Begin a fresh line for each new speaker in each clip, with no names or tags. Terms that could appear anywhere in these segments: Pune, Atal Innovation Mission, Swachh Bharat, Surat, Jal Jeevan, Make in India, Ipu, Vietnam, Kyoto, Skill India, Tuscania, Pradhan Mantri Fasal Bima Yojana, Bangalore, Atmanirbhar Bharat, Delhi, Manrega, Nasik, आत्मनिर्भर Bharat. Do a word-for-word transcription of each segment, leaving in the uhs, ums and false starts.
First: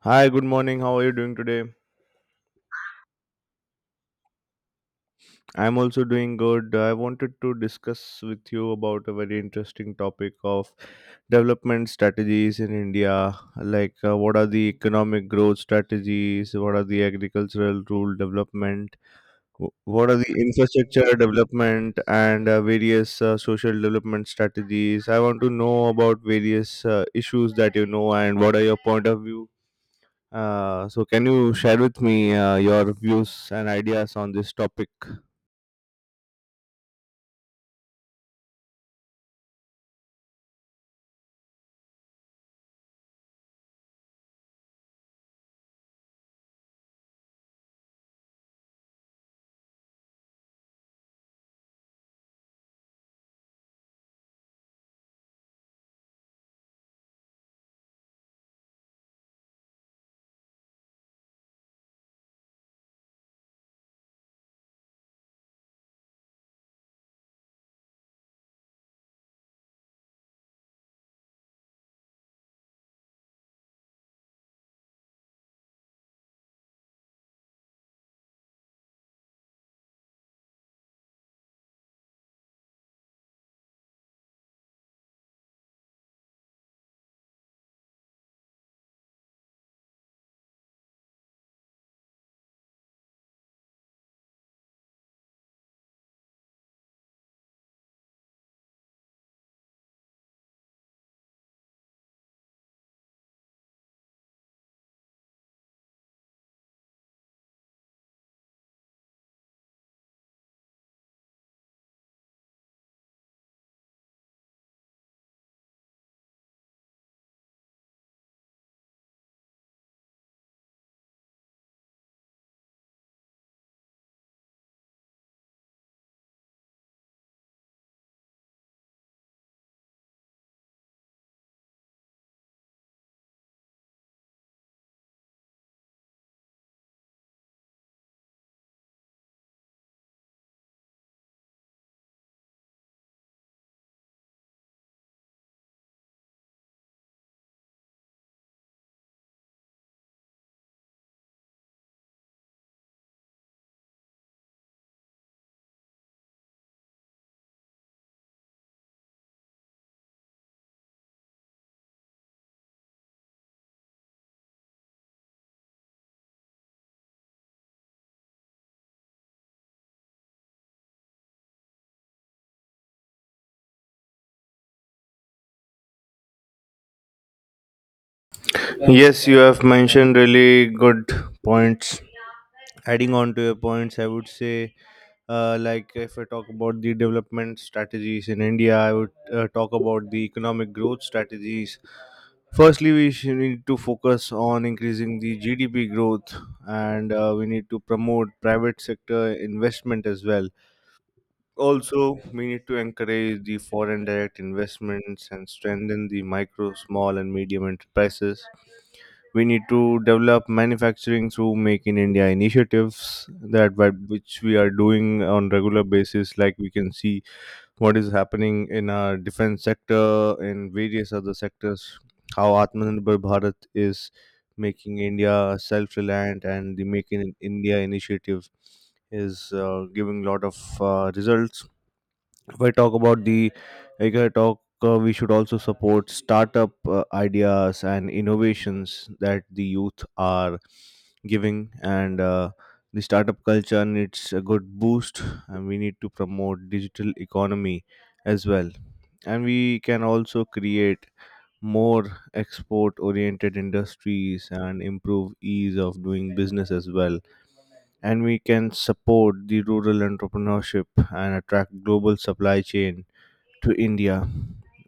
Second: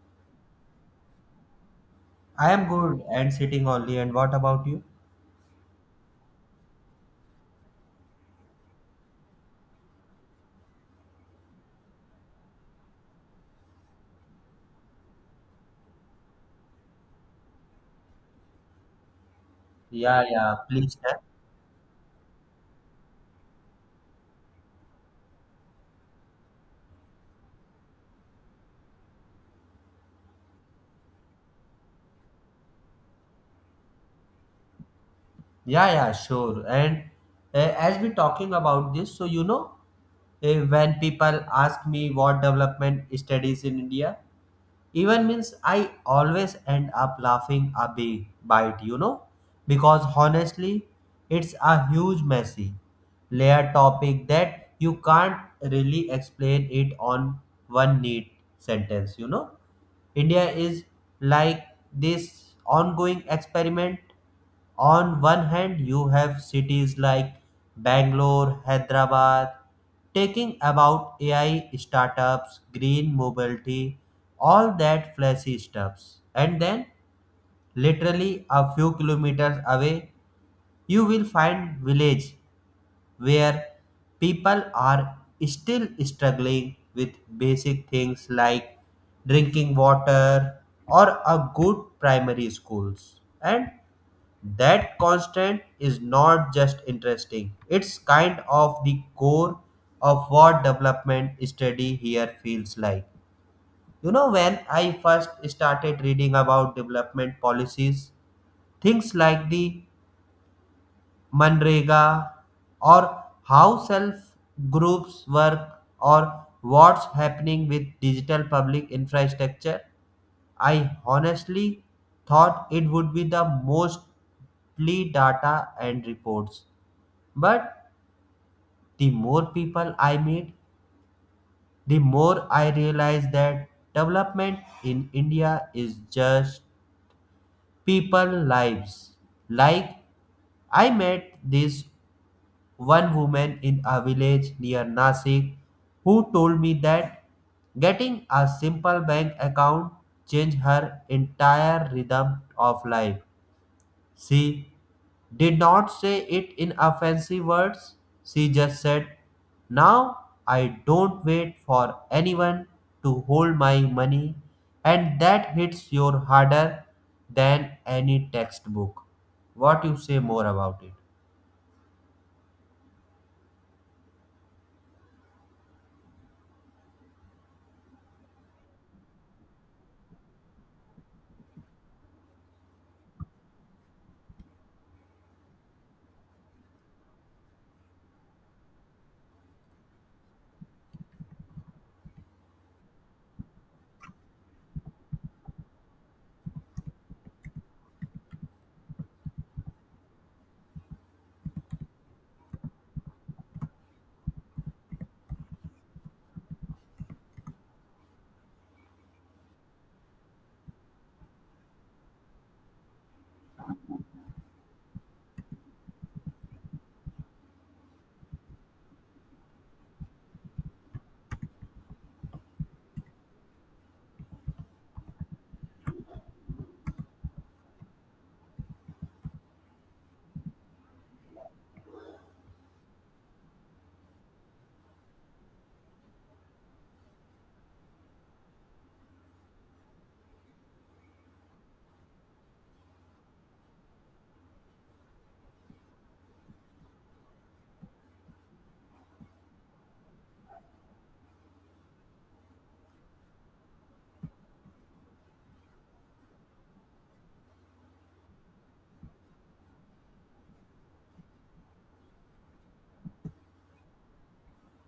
Hi, good morning. How are you doing today?
I am good and sitting only. And what about you?
I'm also doing good. I wanted to discuss with you about a very interesting topic of development strategies in India. Like, uh, what are the economic growth strategies? What are the agricultural rural development? wh- What are
Yeah,
the
yeah, please.
infrastructure
Eh?
development and uh, various uh, social development strategies? I want to know about various uh, issues that you know and what are your point of view. Uh, so, can you share with me uh, your views and ideas on this topic?
Yeah, yeah, sure. And uh, as we talking about this, so you know, uh, when people ask me what development studies in India, even means I always end up laughing a big bite, you know, because honestly, it's a huge messy layer topic that you can't really explain it on one neat sentence, you know. India is like this ongoing experiment. On one hand, you have cities like Bangalore, Hyderabad, taking about A I startups, green mobility, all that flashy stuffs. And then, literally a few kilometers away, you will find village where people are still struggling with basic things like drinking water or a good primary schools, and that constant is not just interesting, it's kind of the core of what development study here feels like. You know, when I first started reading about development policies, things like the Manrega, or how self groups work, or what's happening with digital public infrastructure. I honestly thought it would be the mostly data and reports. But the more people I meet, the more I realize that development in India is just people lives. Like I met this one woman in a village near Nasik who told me that getting a simple bank account changed her entire rhythm of life. She did not say it in a fancy words. She just said, now I don't wait for anyone to hold my money, and that hits your harder than any textbook. What you say more about it?
Yes, you have mentioned really good points. Adding on to your points, I would say, uh, like if I talk about the development strategies in India, I would uh, talk about the economic growth strategies. Firstly, we should need to focus on increasing the G D P growth, and uh, we need to promote private sector investment as well. Also, we need to encourage the foreign direct investments and strengthen the micro, small, and medium enterprises. We need to develop manufacturing through Make in India initiatives that what- which we are doing on regular basis. Like we can see what is happening in our defense sector, in various other sectors, how Atmanirbhar Bharat is making India self-reliant, and the Make in India initiative is uh, giving a lot of uh, results. If I talk about the, like I talk, uh, we should also support startup uh, ideas and innovations that the youth are giving, and uh, the startup culture needs a good boost, and we need to promote digital economy as well, and we can also create more export-oriented industries and improve ease of doing business as well, and we can support the rural entrepreneurship and attract global supply chain to India.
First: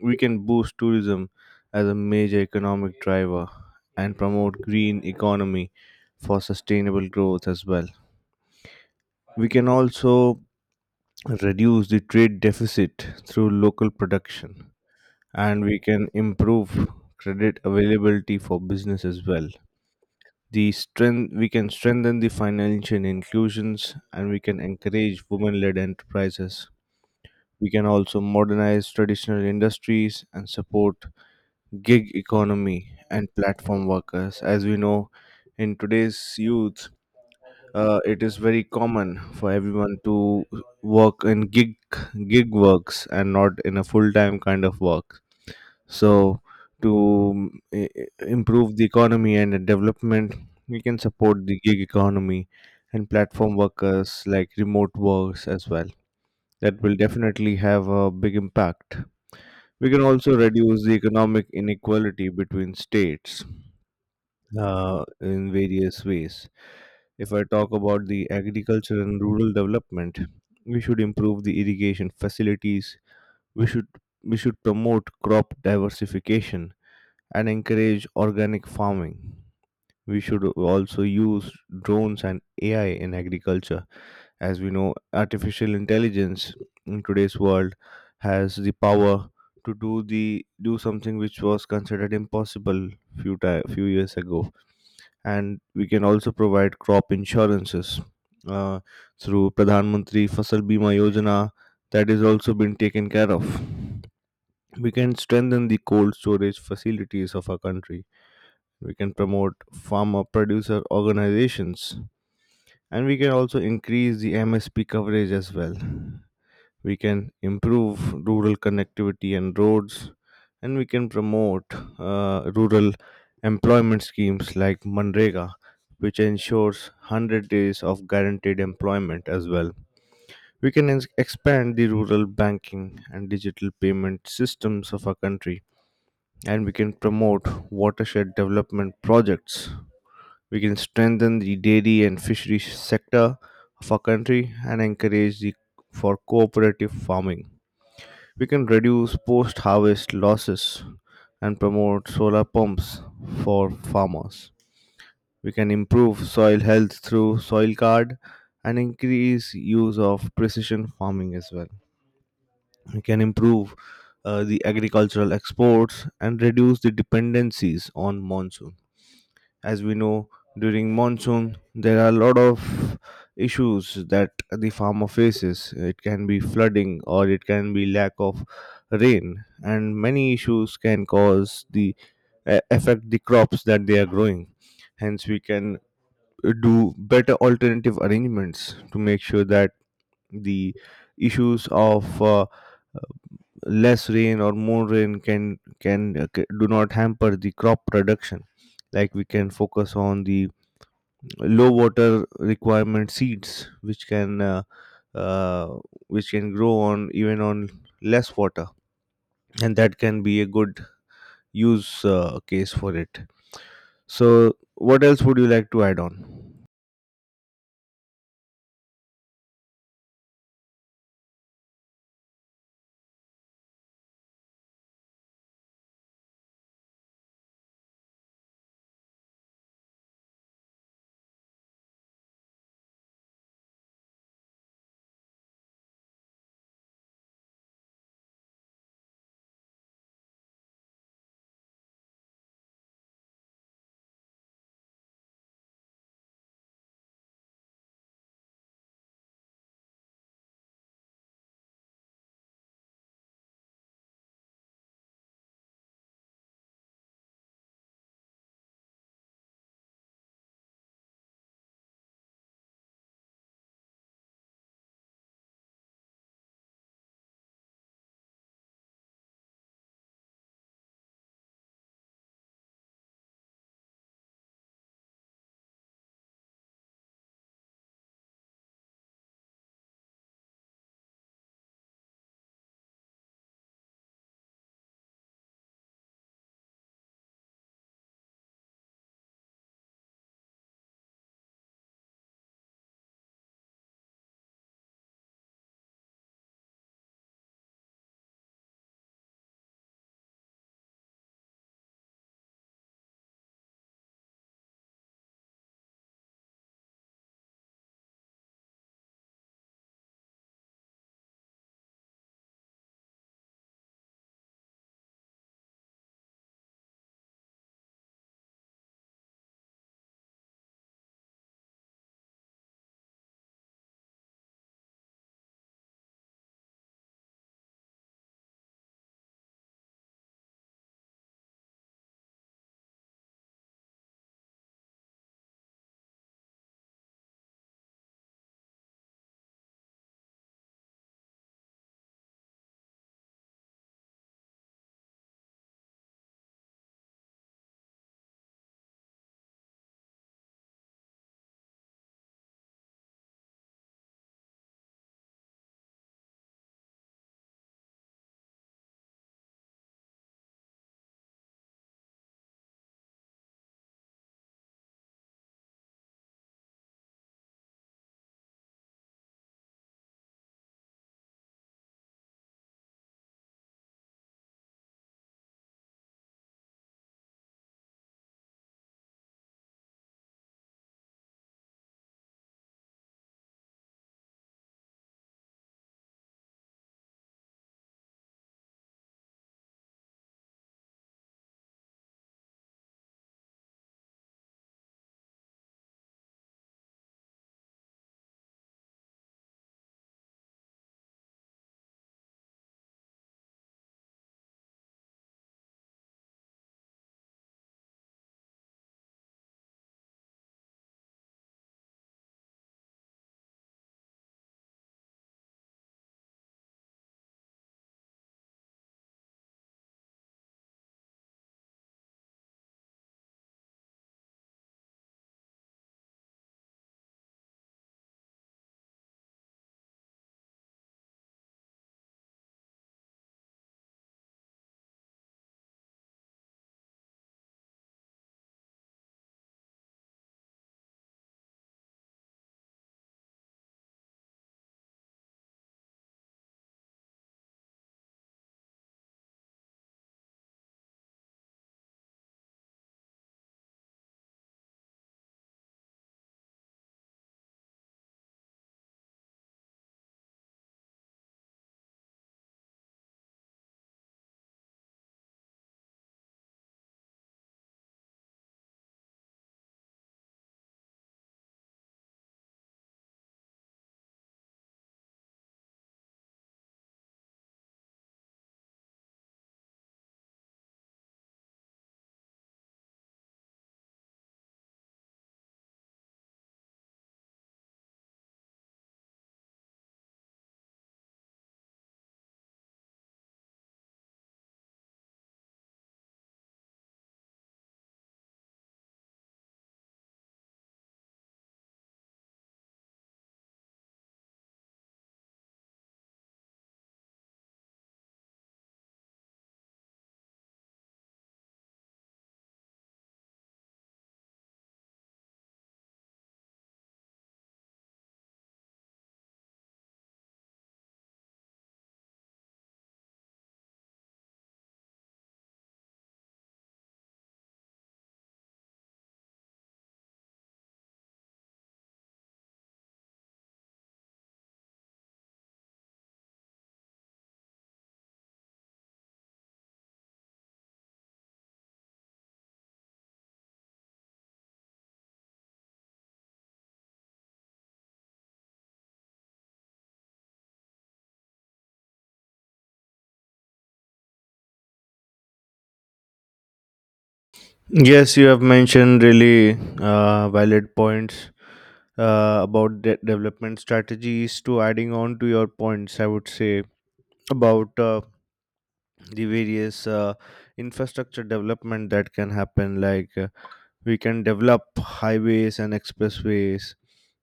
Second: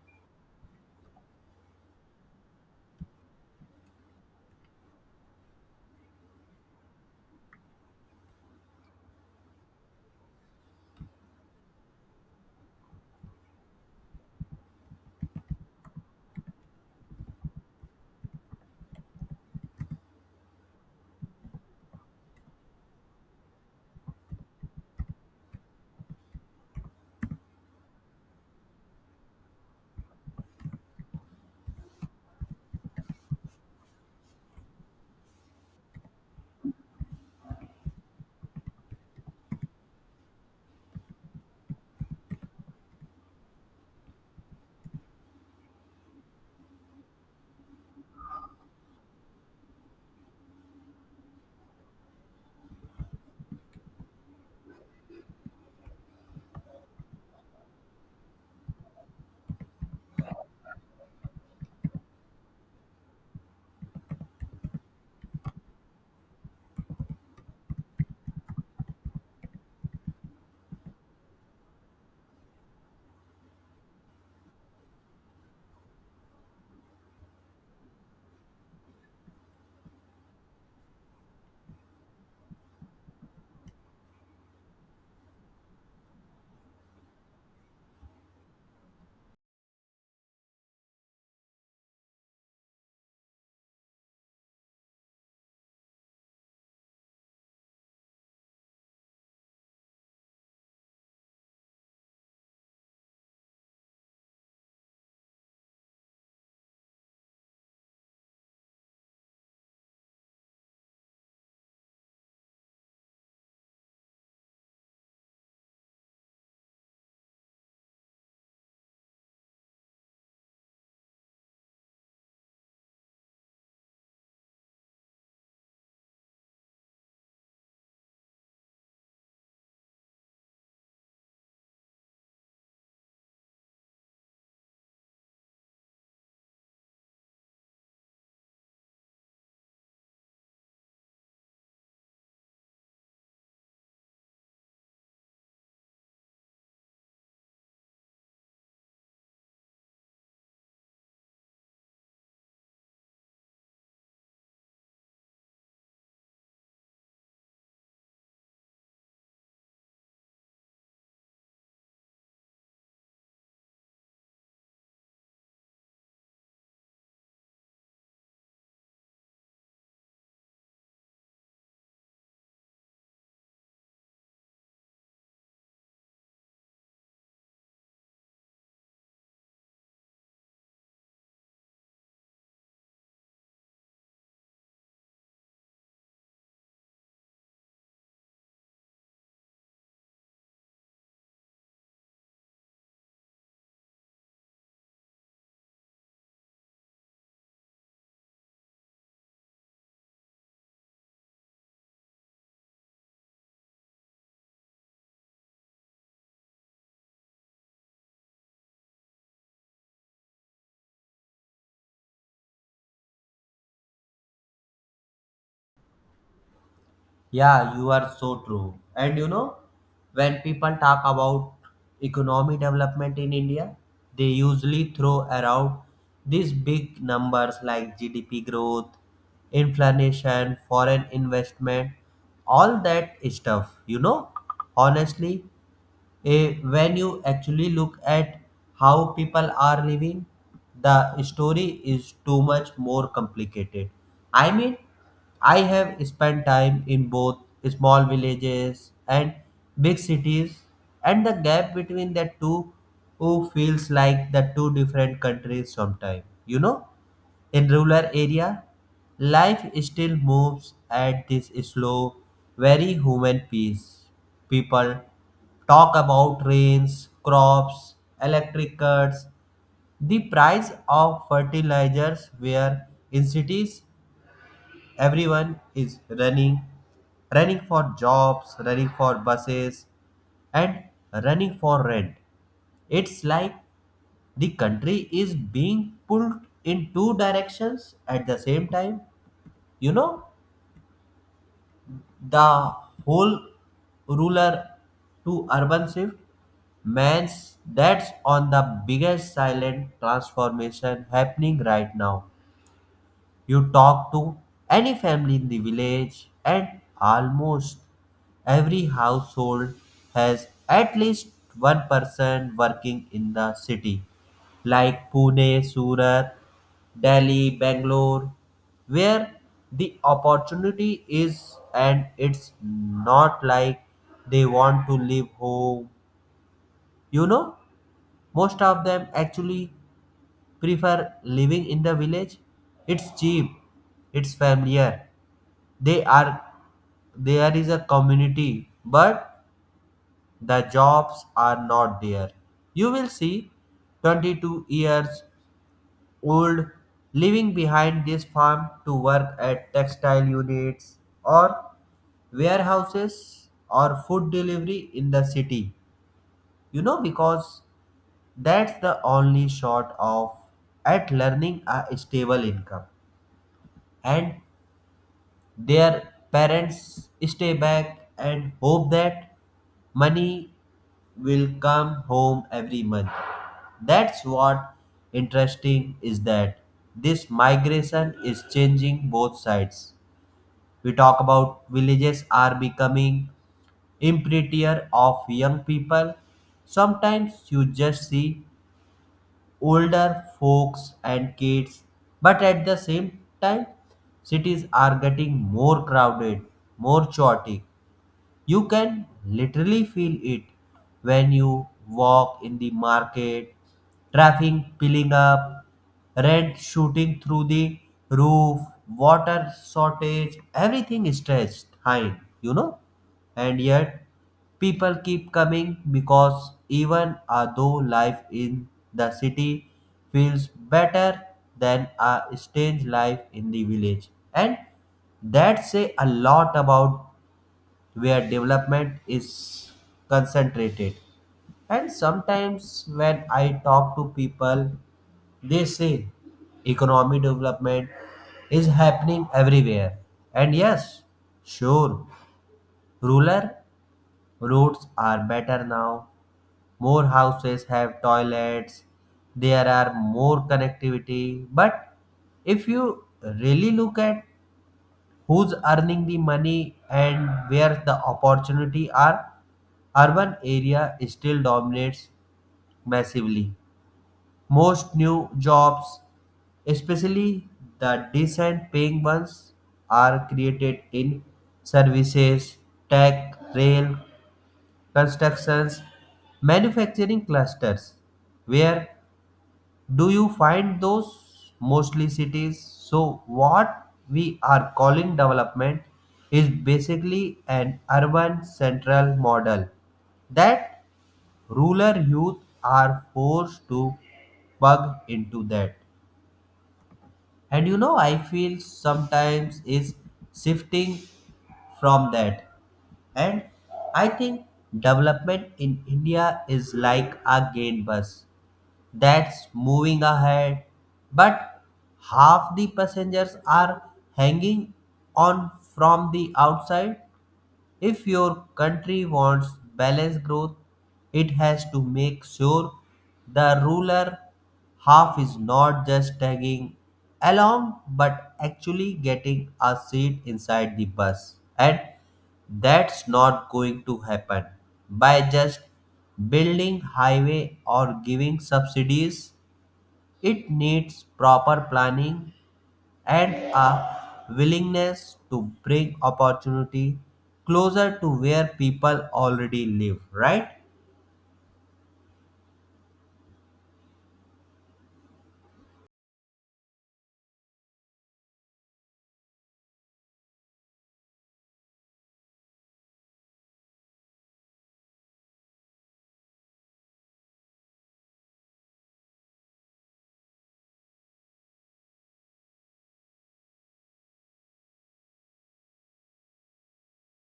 We can boost tourism as a major economic driver and promote green economy for sustainable growth as well. We can also reduce the trade deficit through local production, and we can improve credit availability for business as well. The strength we can strengthen the financial inclusions, and we can encourage women led enterprises. We can also modernize traditional industries and support gig economy and platform workers. As we know, in today's youth, uh, it is very common for everyone to work in gig gig works and not in a full time kind of work. So, to mm, i- i- improve the economy and the development, we can support the gig economy and platform workers like remote works as well. That will definitely have a big impact. We can also reduce the economic inequality between states uh, in various ways. If I talk about the agriculture and rural development, we should improve the irrigation facilities. We should we should promote crop diversification and encourage organic farming. We should also use drones and A I in agriculture. As we know, artificial intelligence in today's world has the power to do the do something which was considered impossible few ti- few years ago, and we can also provide crop insurances uh, through Pradhan Mantri Fasal Bima Yojana. That is also been taken care of. We can strengthen the cold storage facilities of our country. We can promote farmer producer organizations, and we can also increase the M S P coverage as well. We can improve rural connectivity and roads, and we can promote uh, rural employment schemes like Manrega, which ensures one hundred days of guaranteed employment as well. We can ex- expand the rural banking and digital payment systems of our country, and we can promote watershed development projects. We can strengthen the dairy and fisheries sector of our country and encourage the for cooperative farming. We can reduce post harvest losses and promote solar pumps for farmers. We can improve soil health through soil card and increase use of precision farming as well. We can improve uh, the agricultural exports and reduce the dependencies on monsoon. As we know, during monsoon there are a lot of issues that the farmer faces. It can be flooding or it can be lack of rain, and many issues can cause the a- affect the crops that they are growing. Hence we can do better alternative arrangements to make sure that the issues of uh, less rain or more rain can can uh, ca- do not hamper the crop production. Like we can focus on the low water requirement seeds, which can uh, uh, which can grow on even on less water, and that can be a good use uh, case for it. So what else would you like to add on?
Yeah, you are so true. And you know, when people talk about economy development in India, they usually throw around these big numbers like G D P growth, inflation, foreign investment, all that stuff. You know, honestly, eh, when you actually look at how people are living, the story is too much more complicated. I mean, I have spent time in both small villages and big cities, and the gap between the two who feels like the two different countries sometimes, you know? In rural area, life still moves at this slow, very human pace. People talk about rains, crops, electric cuts, the price of fertilizers where in cities everyone is running, running for jobs, running for buses and running for rent. It's like the country is being pulled in two directions at the same time. You know, the whole ruler to urban shift, man's that's on the biggest silent transformation happening right now. You talk to any family in the village, and almost every household has at least one person working in the city, like Pune, Surat, Delhi, Bangalore, where the opportunity is, and it's not like they want to leave home. You know, most of them actually prefer living in the village. It's cheap, it's familiar. They are there is a community, but the jobs are not there. You will see twenty-two years old living behind this farm to work at textile units or warehouses or food delivery in the city. You know, because that's the only short of at learning a stable income, and their parents stay back and hope that money will come home every month. That's what interesting is that this migration is changing both sides. We talk about villages are becoming emptier of young people. Sometimes you just see older folks and kids. But at the same time, cities are getting more crowded, more chaotic, you can literally feel it when you walk in the market, traffic piling up, rent shooting through the roof, water shortage, everything is stretched thin, you know. And yet, people keep coming because even uh, though life in the city feels better than a strange life in the village, and that say a lot about where development is concentrated. And sometimes when I talk to people, they say economic development is happening everywhere. And yes, sure, rural roads are better now. More houses have toilets. There are more connectivity. But if you really look at who's earning the money and where the opportunity are, urban area still dominates massively. Most new jobs, especially the decent paying ones, are created in services, tech rail, constructions, manufacturing clusters. Where do you find those? Mostly cities? So, what we are calling development is basically an urban central model that rural youth are forced to plug into that. And you know, I feel sometimes is shifting from that. And I think development in India is like a gain bus that's moving ahead, but half the passengers are hanging on from the outside. If your country wants balanced growth, it has to make sure the ruler half is not just tagging along but actually getting a seat inside the bus. And that's not going to happen by just building highway or giving subsidies. It needs proper planning and a willingness to bring opportunity closer to where people already live, right?
Yes, you have mentioned really uh, valid points uh, about de- development strategies. To adding on to your points, I would say about uh, the various uh, infrastructure development that can happen. Like uh, we can develop highways and expressways,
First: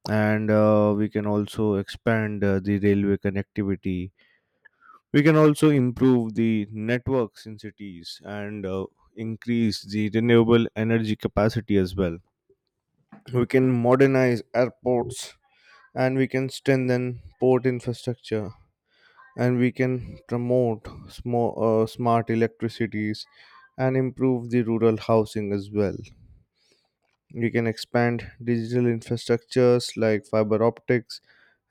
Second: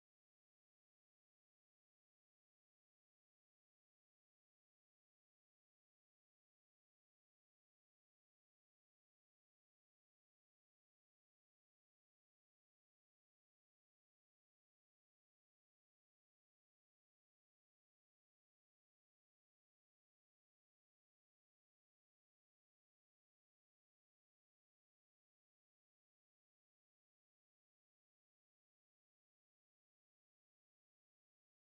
and uh, we can also expand uh, the railway connectivity. We can also improve the networks in cities and uh, increase the renewable energy capacity as well. We can modernize airports, and we can strengthen port infrastructure, and we can promote sm- uh, smart electricities and improve the rural housing as well. You can expand digital infrastructures like fiber optics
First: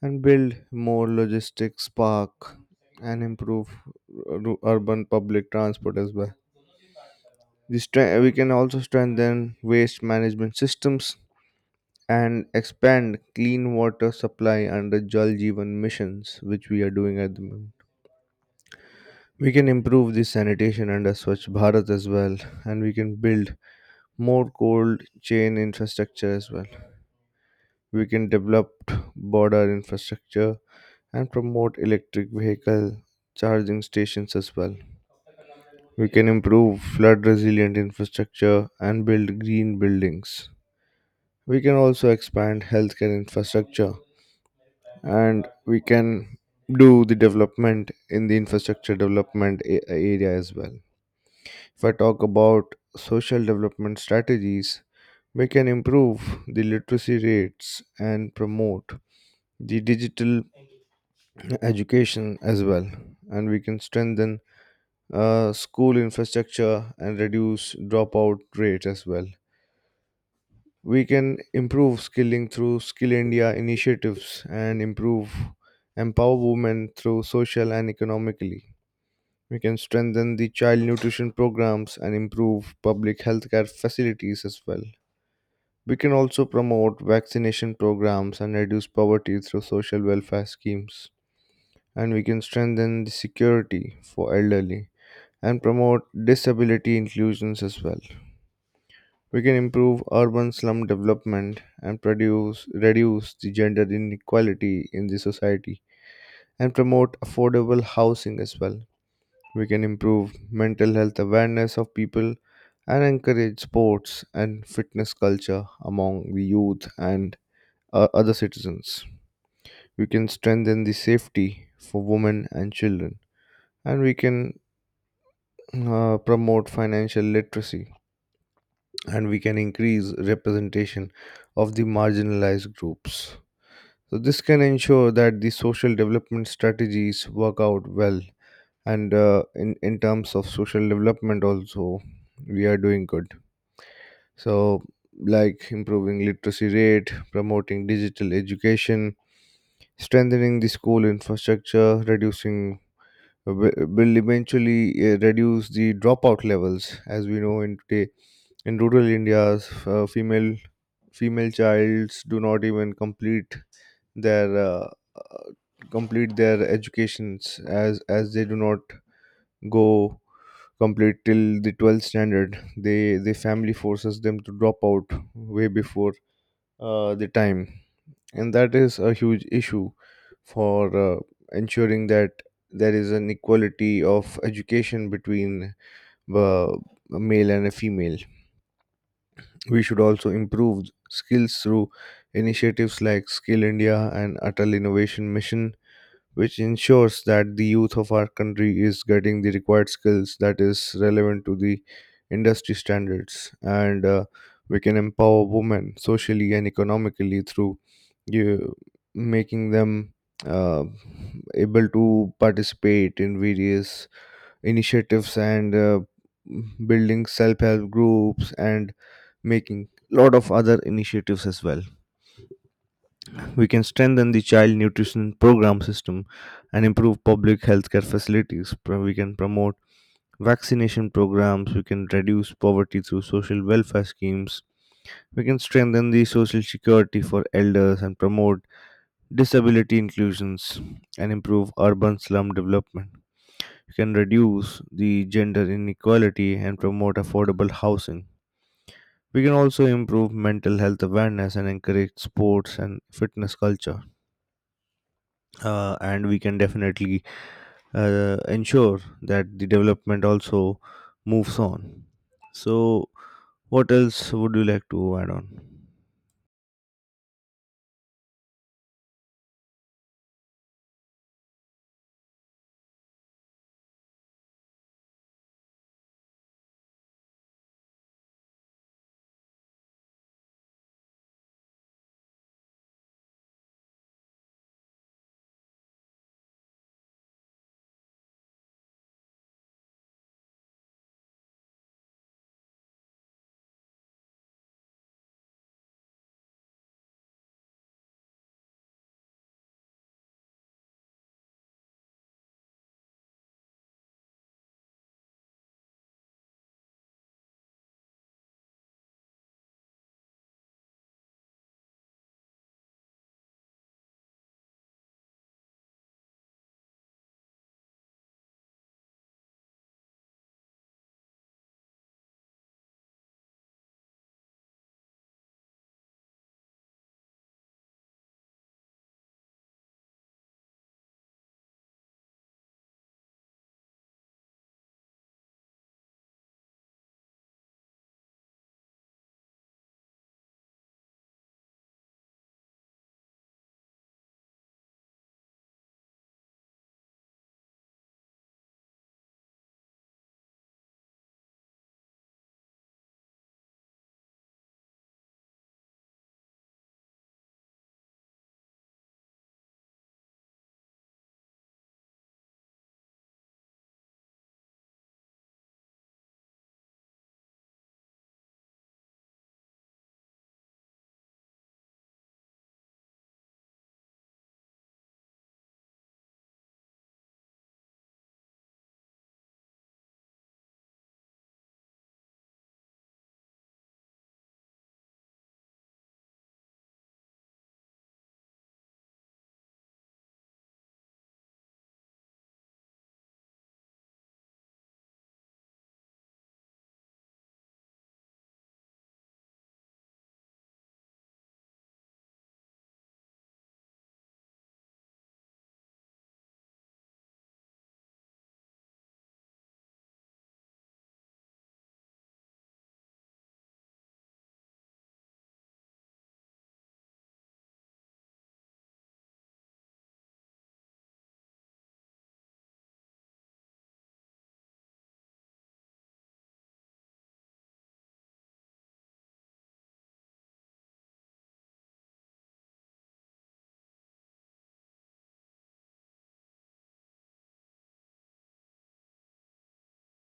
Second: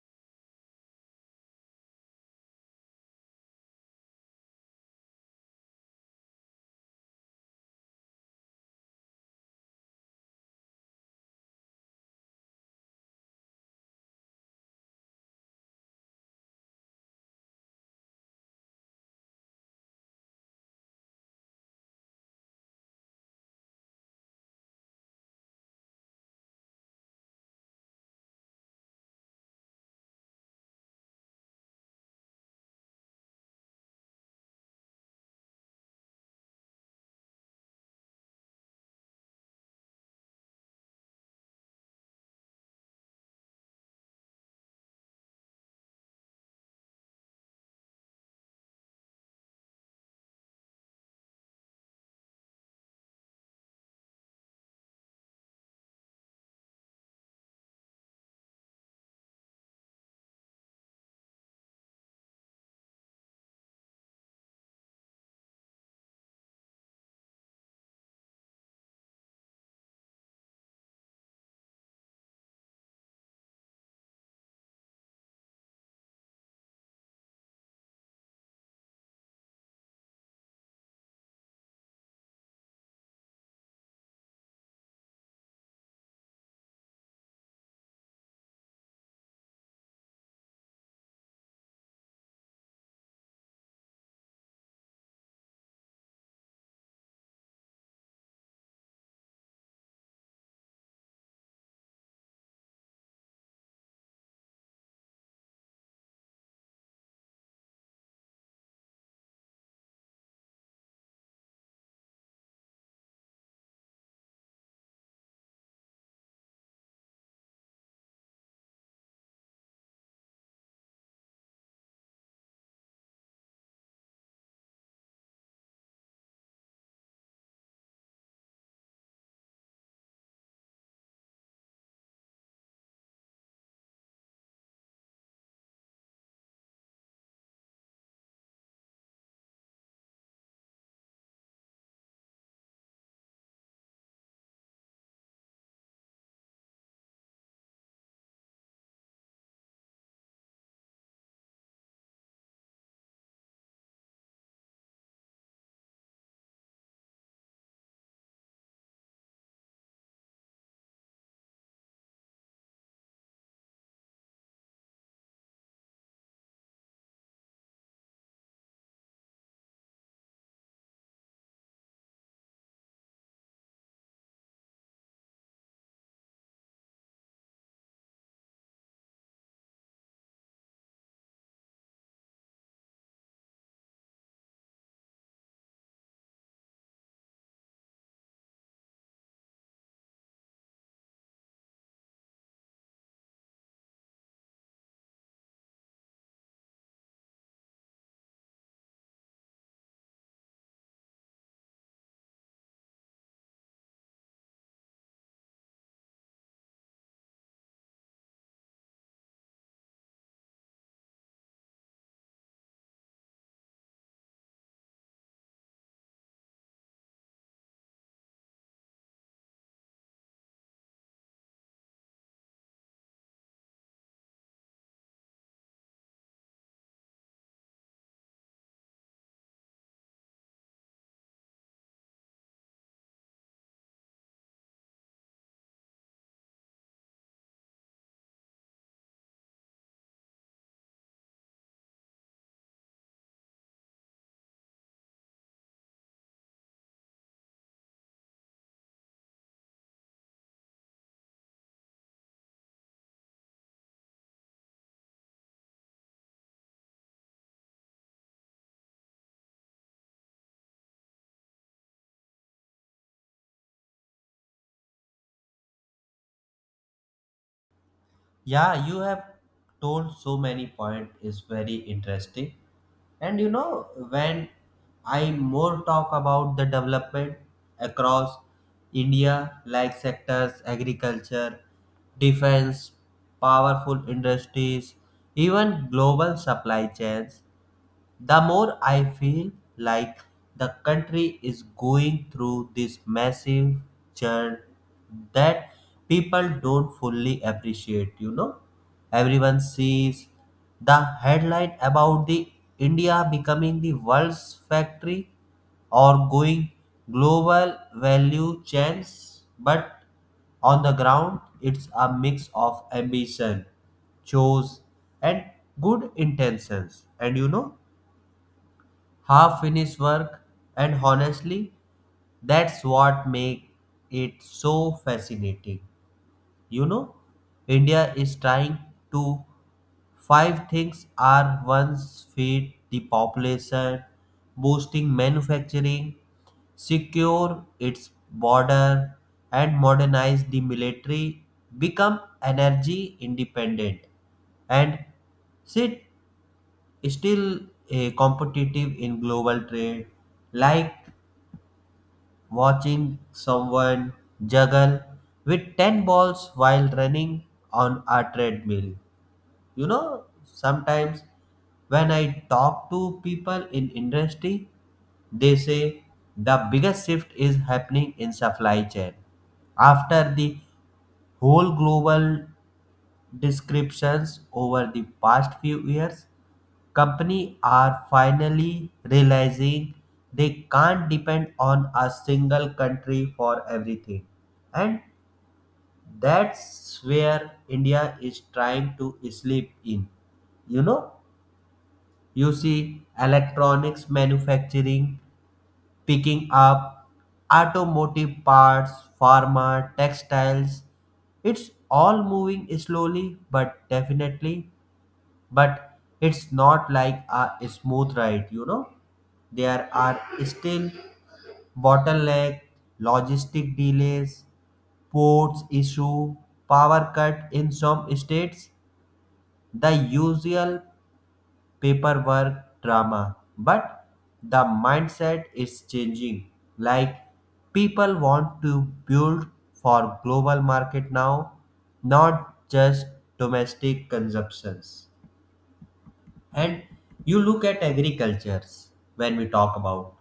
and build more logistics park and improve ru- urban public transport as well. This stre- we can also strengthen waste management systems and expand clean water supply under Jal Jeevan missions, which we are doing at the moment. We can improve the sanitation under Swachh Bharat as well, and we can build more cold chain infrastructure as well. We can develop border infrastructure and promote electric vehicle charging stations as well. We can improve flood resilient infrastructure and build green buildings. We can also expand healthcare infrastructure, and we can do the development in the infrastructure development a- area as well. If I talk about social development strategies, we can improve the literacy rates and promote the digital education as well, and we can strengthen uh, school infrastructure and reduce dropout rate as well. We can improve skilling through Skill India initiatives and improve empower women through social and economically. We can strengthen the child nutrition programs and improve public healthcare facilities as well. We can also promote vaccination programs and reduce poverty through social welfare schemes, and we can strengthen the security for elderly and promote disability inclusions as well. We can improve urban slum development and produce, reduce the gender inequality in the society and promote affordable housing as well. We can improve mental health awareness of people and encourage sports and fitness culture among the youth and uh, other citizens. We can strengthen the safety for women and children, and we can uh, promote financial literacy, and we can increase representation of the marginalized groups. So, this can ensure that the social development strategies work out well. And uh, in, in terms of social development, also, we are doing good. So, like improving literacy rate, promoting digital education, strengthening the school infrastructure, reducing wi- will eventually uh, reduce the dropout levels. As we know, in today in rural India's uh, female female childs do not even complete their uh, uh, complete their educations as as they do not go complete till the twelfth standard. They the family forces them to drop out way before uh, the time, and that is a huge issue for uh, ensuring that there is an equality of education between uh, a male and a female. We should also improve skills through initiatives like Skill India and Atal Innovation Mission, which ensures that the youth of our country is getting the required skills that is relevant to the industry standards. And uh, we can empower women socially and economically through you, making them uh, able to participate in various initiatives and uh, building self-help groups and making lot of other initiatives as well. We can strengthen the child nutrition program system and improve public healthcare facilities. Pro- we can promote vaccination programs. We can reduce poverty through social welfare schemes. We can strengthen the social security for elders and promote disability inclusions and improve urban slum development. We can reduce the gender inequality and promote affordable housing. We can also improve mental health awareness and encourage sports and fitness culture. Uh, and we can definitely uh, ensure that the development also moves on. So, what else would you like to add on?
Yeah, you have told so many points is very interesting. And you know, when I more talk about the development across India, like sectors, agriculture, defense, powerful industries, even global supply chains. The more I feel like the country is going through this massive churn that people don't fully appreciate. You know, everyone sees the headline about the India becoming the world's factory or going global value chains, but on the ground, it's a mix of ambition, chores, and good intentions. And you know, half finished work and honestly that's what makes it so fascinating. You know, India is trying to five things are once, feed the population, boosting manufacturing, secure its border and modernize the military, become energy independent and sit still eh, competitive in global trade, like watching someone juggle with ten balls while running on a treadmill. You know, sometimes when I talk to people in industry, they say the biggest shift is happening in supply chain. After the whole global descriptions over the past few years, companies are finally realizing they can't depend on a single country for everything, and that's where India is trying to sleep in. You know, you see electronics manufacturing picking up, automotive parts, pharma, textiles, it's all moving slowly but definitely. But it's not like a smooth ride, you know. There are still bottleneck, logistic delays, ports issue, power cut in some states, the usual paperwork drama. But the mindset is changing, like people want to build for global market now, not just domestic consumptions. And you look at agricultures, when we talk about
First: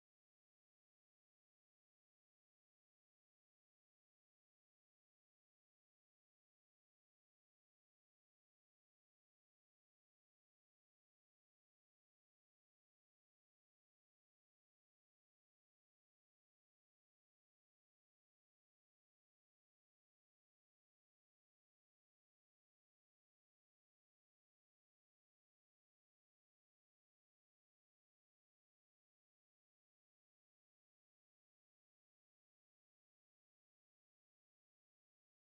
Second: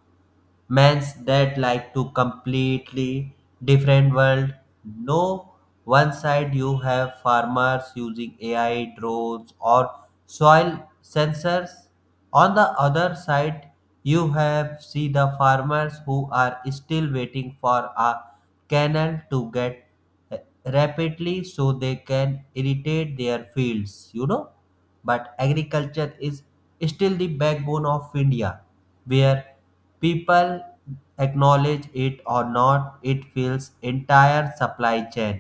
man's that like to completely different world. No, one side you have farmers using A I drones or soil sensors. On the other side you have see the farmers who are still waiting for a canal to get rapidly so they can irrigate their fields. You know, but agriculture is still the backbone of India, where people acknowledge it or not, it fills entire supply chain,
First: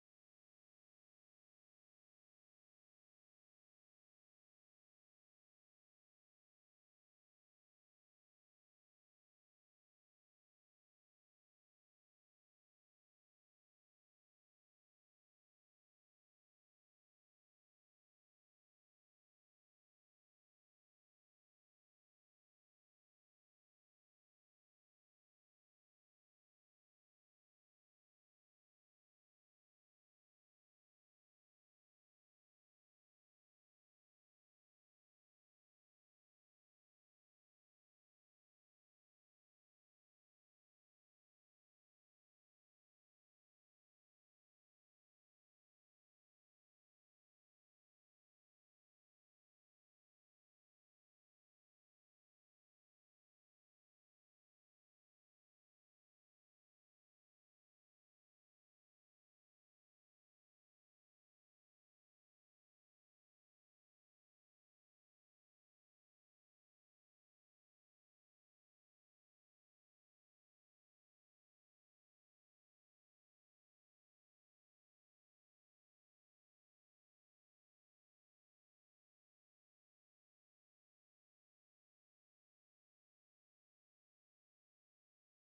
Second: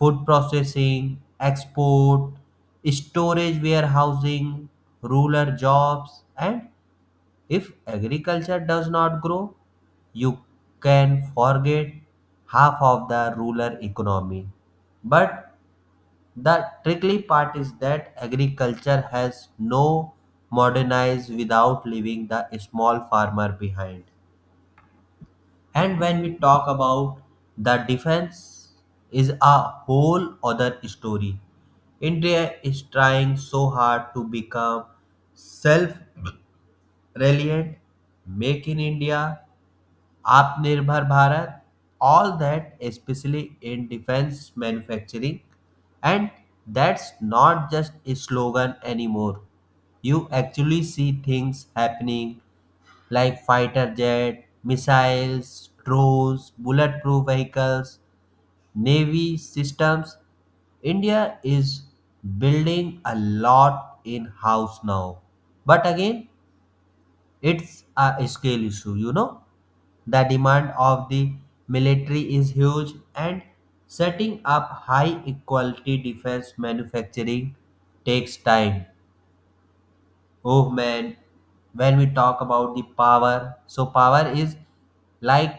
food processing, export, storage warehousing, rural jobs. And if agriculture does not grow, you can forget half of the rural economy. But the tricky part is that agriculture has no modernized without leaving the small farmer behind. And when we talk about the defense is a whole other story. India is trying so hard to become self reliant. Make in India, आत्मनिर्भर Bharat, all that, especially in defense manufacturing. And that's not just a slogan anymore. You actually see things happening like fighter jet, missiles, drones, bulletproof vehicles, navy systems. India is building a lot in house now. But again, it's a scale issue, you know. The demand of the military is huge, and setting up high equality defense manufacturing takes time. Oh man, when we talk about the power, so power is like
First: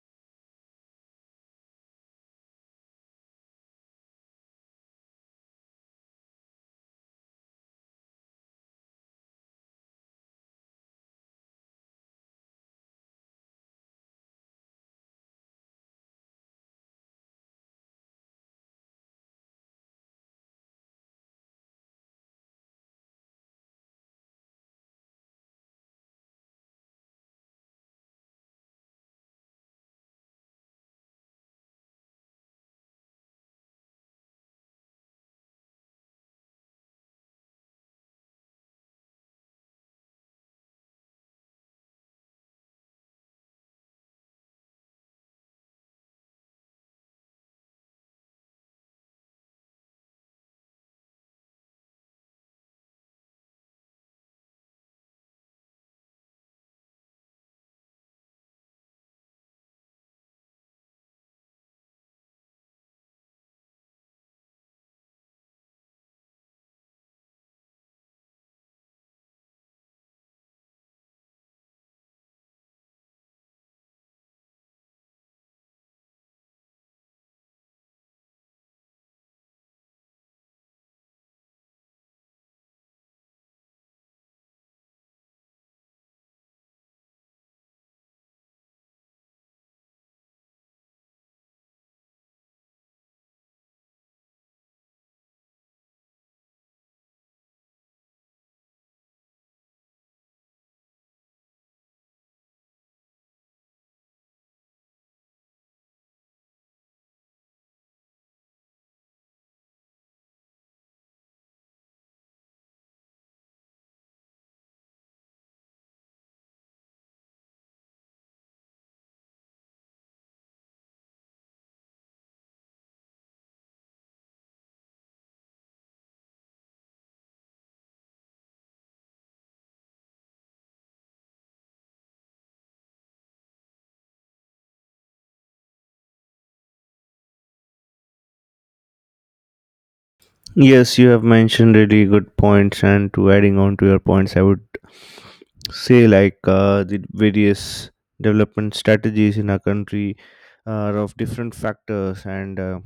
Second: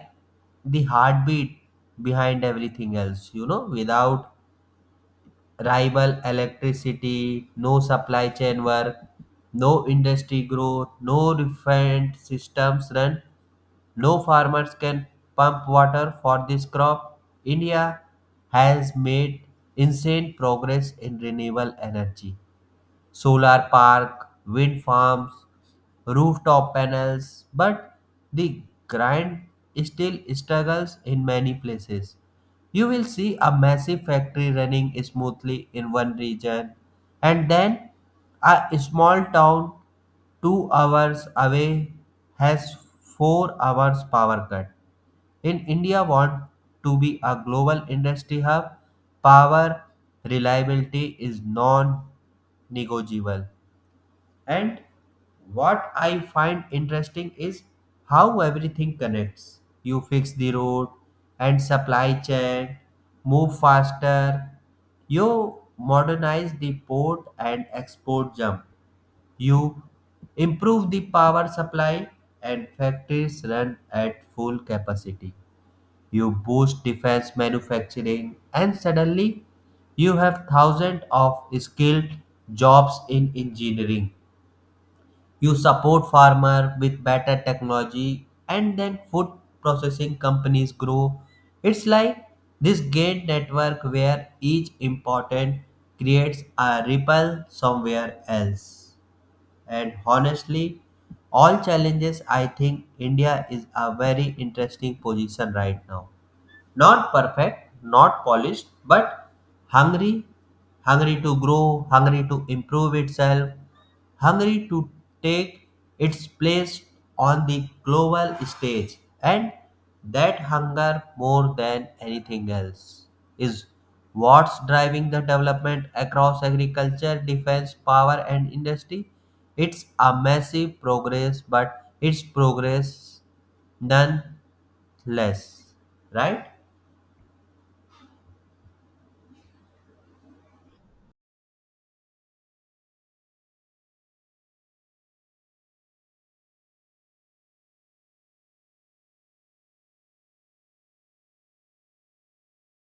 the heartbeat behind everything else, you know. Without rival electricity, no supply chain work, no industry growth, no refined systems run, no farmers can pump water for this crop. India has made insane progress in renewable energy, solar park, wind farms, rooftop panels, but the grind still struggles in many places. You will see a massive factory running smoothly in one region, and then a small town two hours away has four hours power cut. In India want to be a global industry hub, power reliability is non-negotiable. And what I find interesting is how everything connects. You fix the road and supply chain, move faster. You modernize the port and export jump. You improve the power supply and factories run at full capacity. You boost defense manufacturing, and suddenly you have thousands of skilled jobs in engineering. You support farmer with better technology, and then food processing companies grow. It's like this gain network where each important creates a ripple somewhere else. And honestly, all challenges, I think India is a very interesting position right now. Not perfect, not polished, but hungry, hungry to grow, hungry to improve itself, hungry to take its place on the global stage. And that hunger, more than anything else, is what's driving the development across agriculture, defense, power, and industry. It's a massive progress, but it's progress nonetheless, right?
Yes, you have mentioned really good points, and to adding on to your points, I would say like uh, the various development strategies in our country are of different factors, and uh,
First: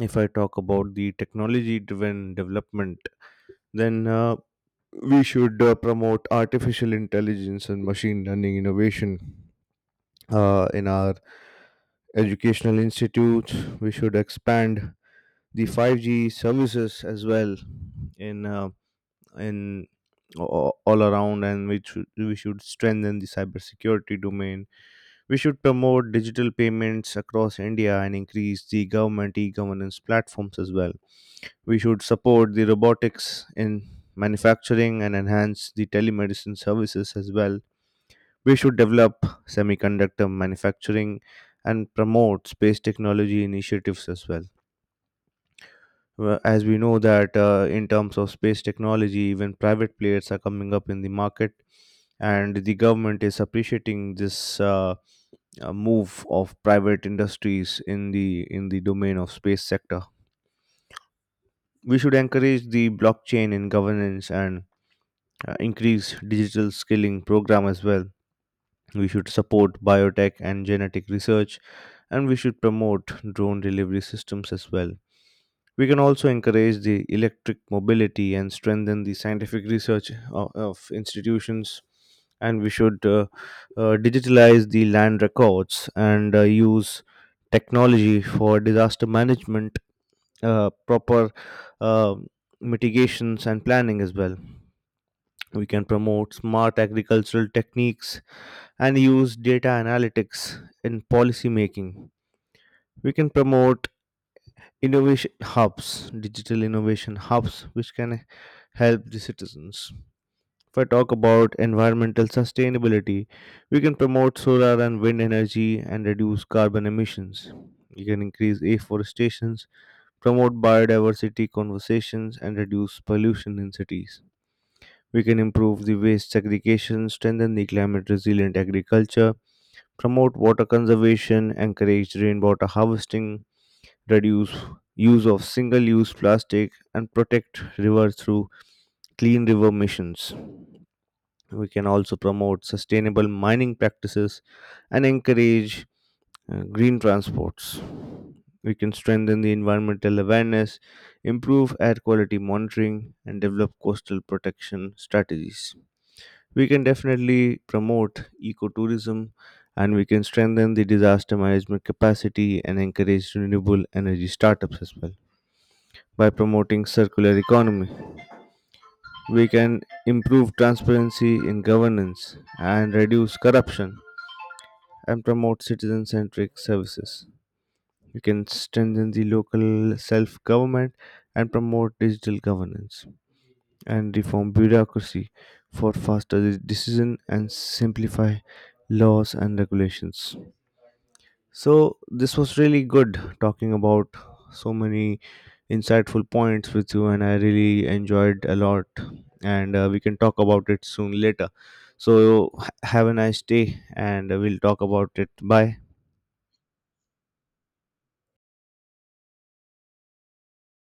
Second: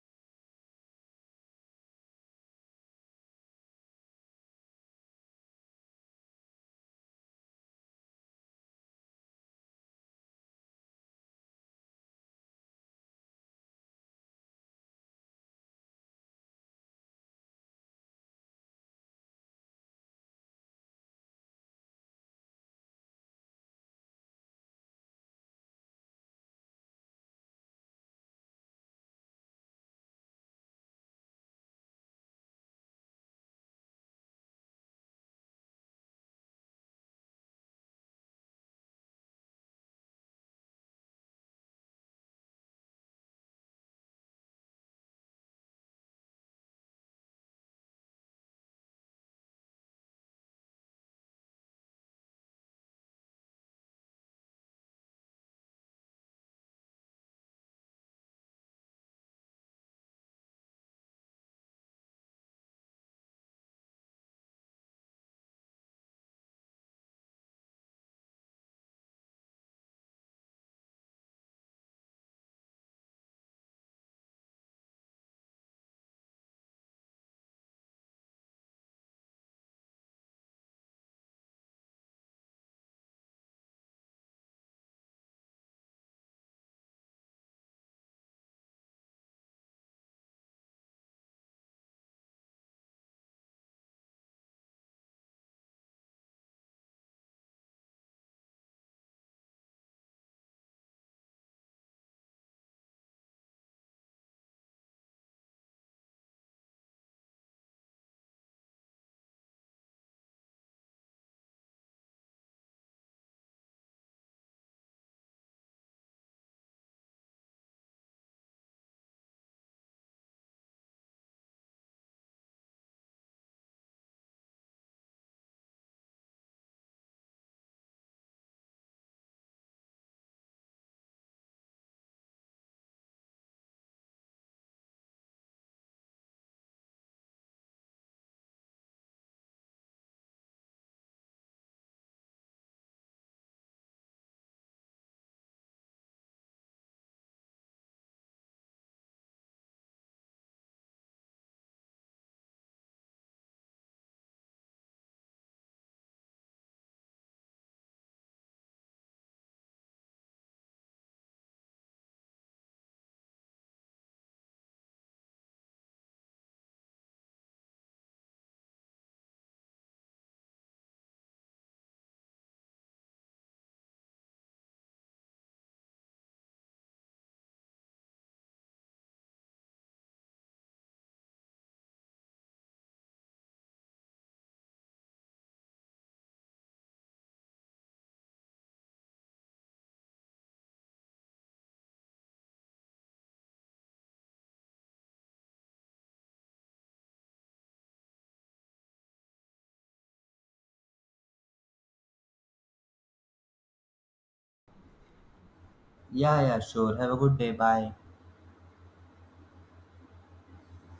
if I talk about the technology driven development, then uh, we should uh, promote artificial intelligence and machine learning innovation uh, in our educational institutes. We should expand the five G services as well in uh, in a- all around, and we should, we should strengthen the cybersecurity domain. We should promote digital payments across India and increase the government e-governance platforms as well. We should support the robotics in manufacturing and enhance the telemedicine services as well. We should develop semiconductor manufacturing and promote space technology initiatives as well. Well, as we know that uh, in terms of space technology, even private players are coming up in the market, and the government is appreciating this uh, uh, move of private industries in the in the domain of space sector. We should encourage the blockchain in governance and uh, increase digital skilling program as well. We should support biotech and genetic research, and we should promote drone delivery systems as well. We can also encourage the electric mobility and strengthen the scientific research of, of institutions. And we should uh, uh, digitalize the land records and uh, use technology for disaster management, uh, proper uh, mitigations, and planning as well. We can promote smart agricultural techniques and use data analytics in policy making. We can promote innovation hubs, digital innovation hubs, which can help the citizens. If I talk about environmental sustainability, we can promote solar and wind energy and reduce carbon emissions. We can increase afforestation, promote biodiversity conversations, and reduce pollution in cities. We can improve the waste segregation, strengthen the climate resilient agriculture, promote water conservation, encourage rainwater harvesting, reduce use of single use plastic, and protect rivers through clean river missions. We can also promote sustainable mining practices and encourage uh, green transports. We can strengthen the environmental awareness, improve air quality monitoring, and develop coastal protection strategies. We can definitely promote ecotourism, and we can strengthen the disaster management capacity and encourage renewable energy startups as well. By promoting circular economy, we can improve transparency in governance and reduce corruption and promote citizen centric services. We can strengthen the local self government and promote digital governance and reform bureaucracy for faster de- decision and simplify laws and regulations. So this was really good talking about so many insightful points with you, and I really enjoyed a lot, and uh, we can talk about it soon later. So ha- have a nice day, and we'll talk about it. Bye.
Yeah, yeah, sure. Have a good day. Bye.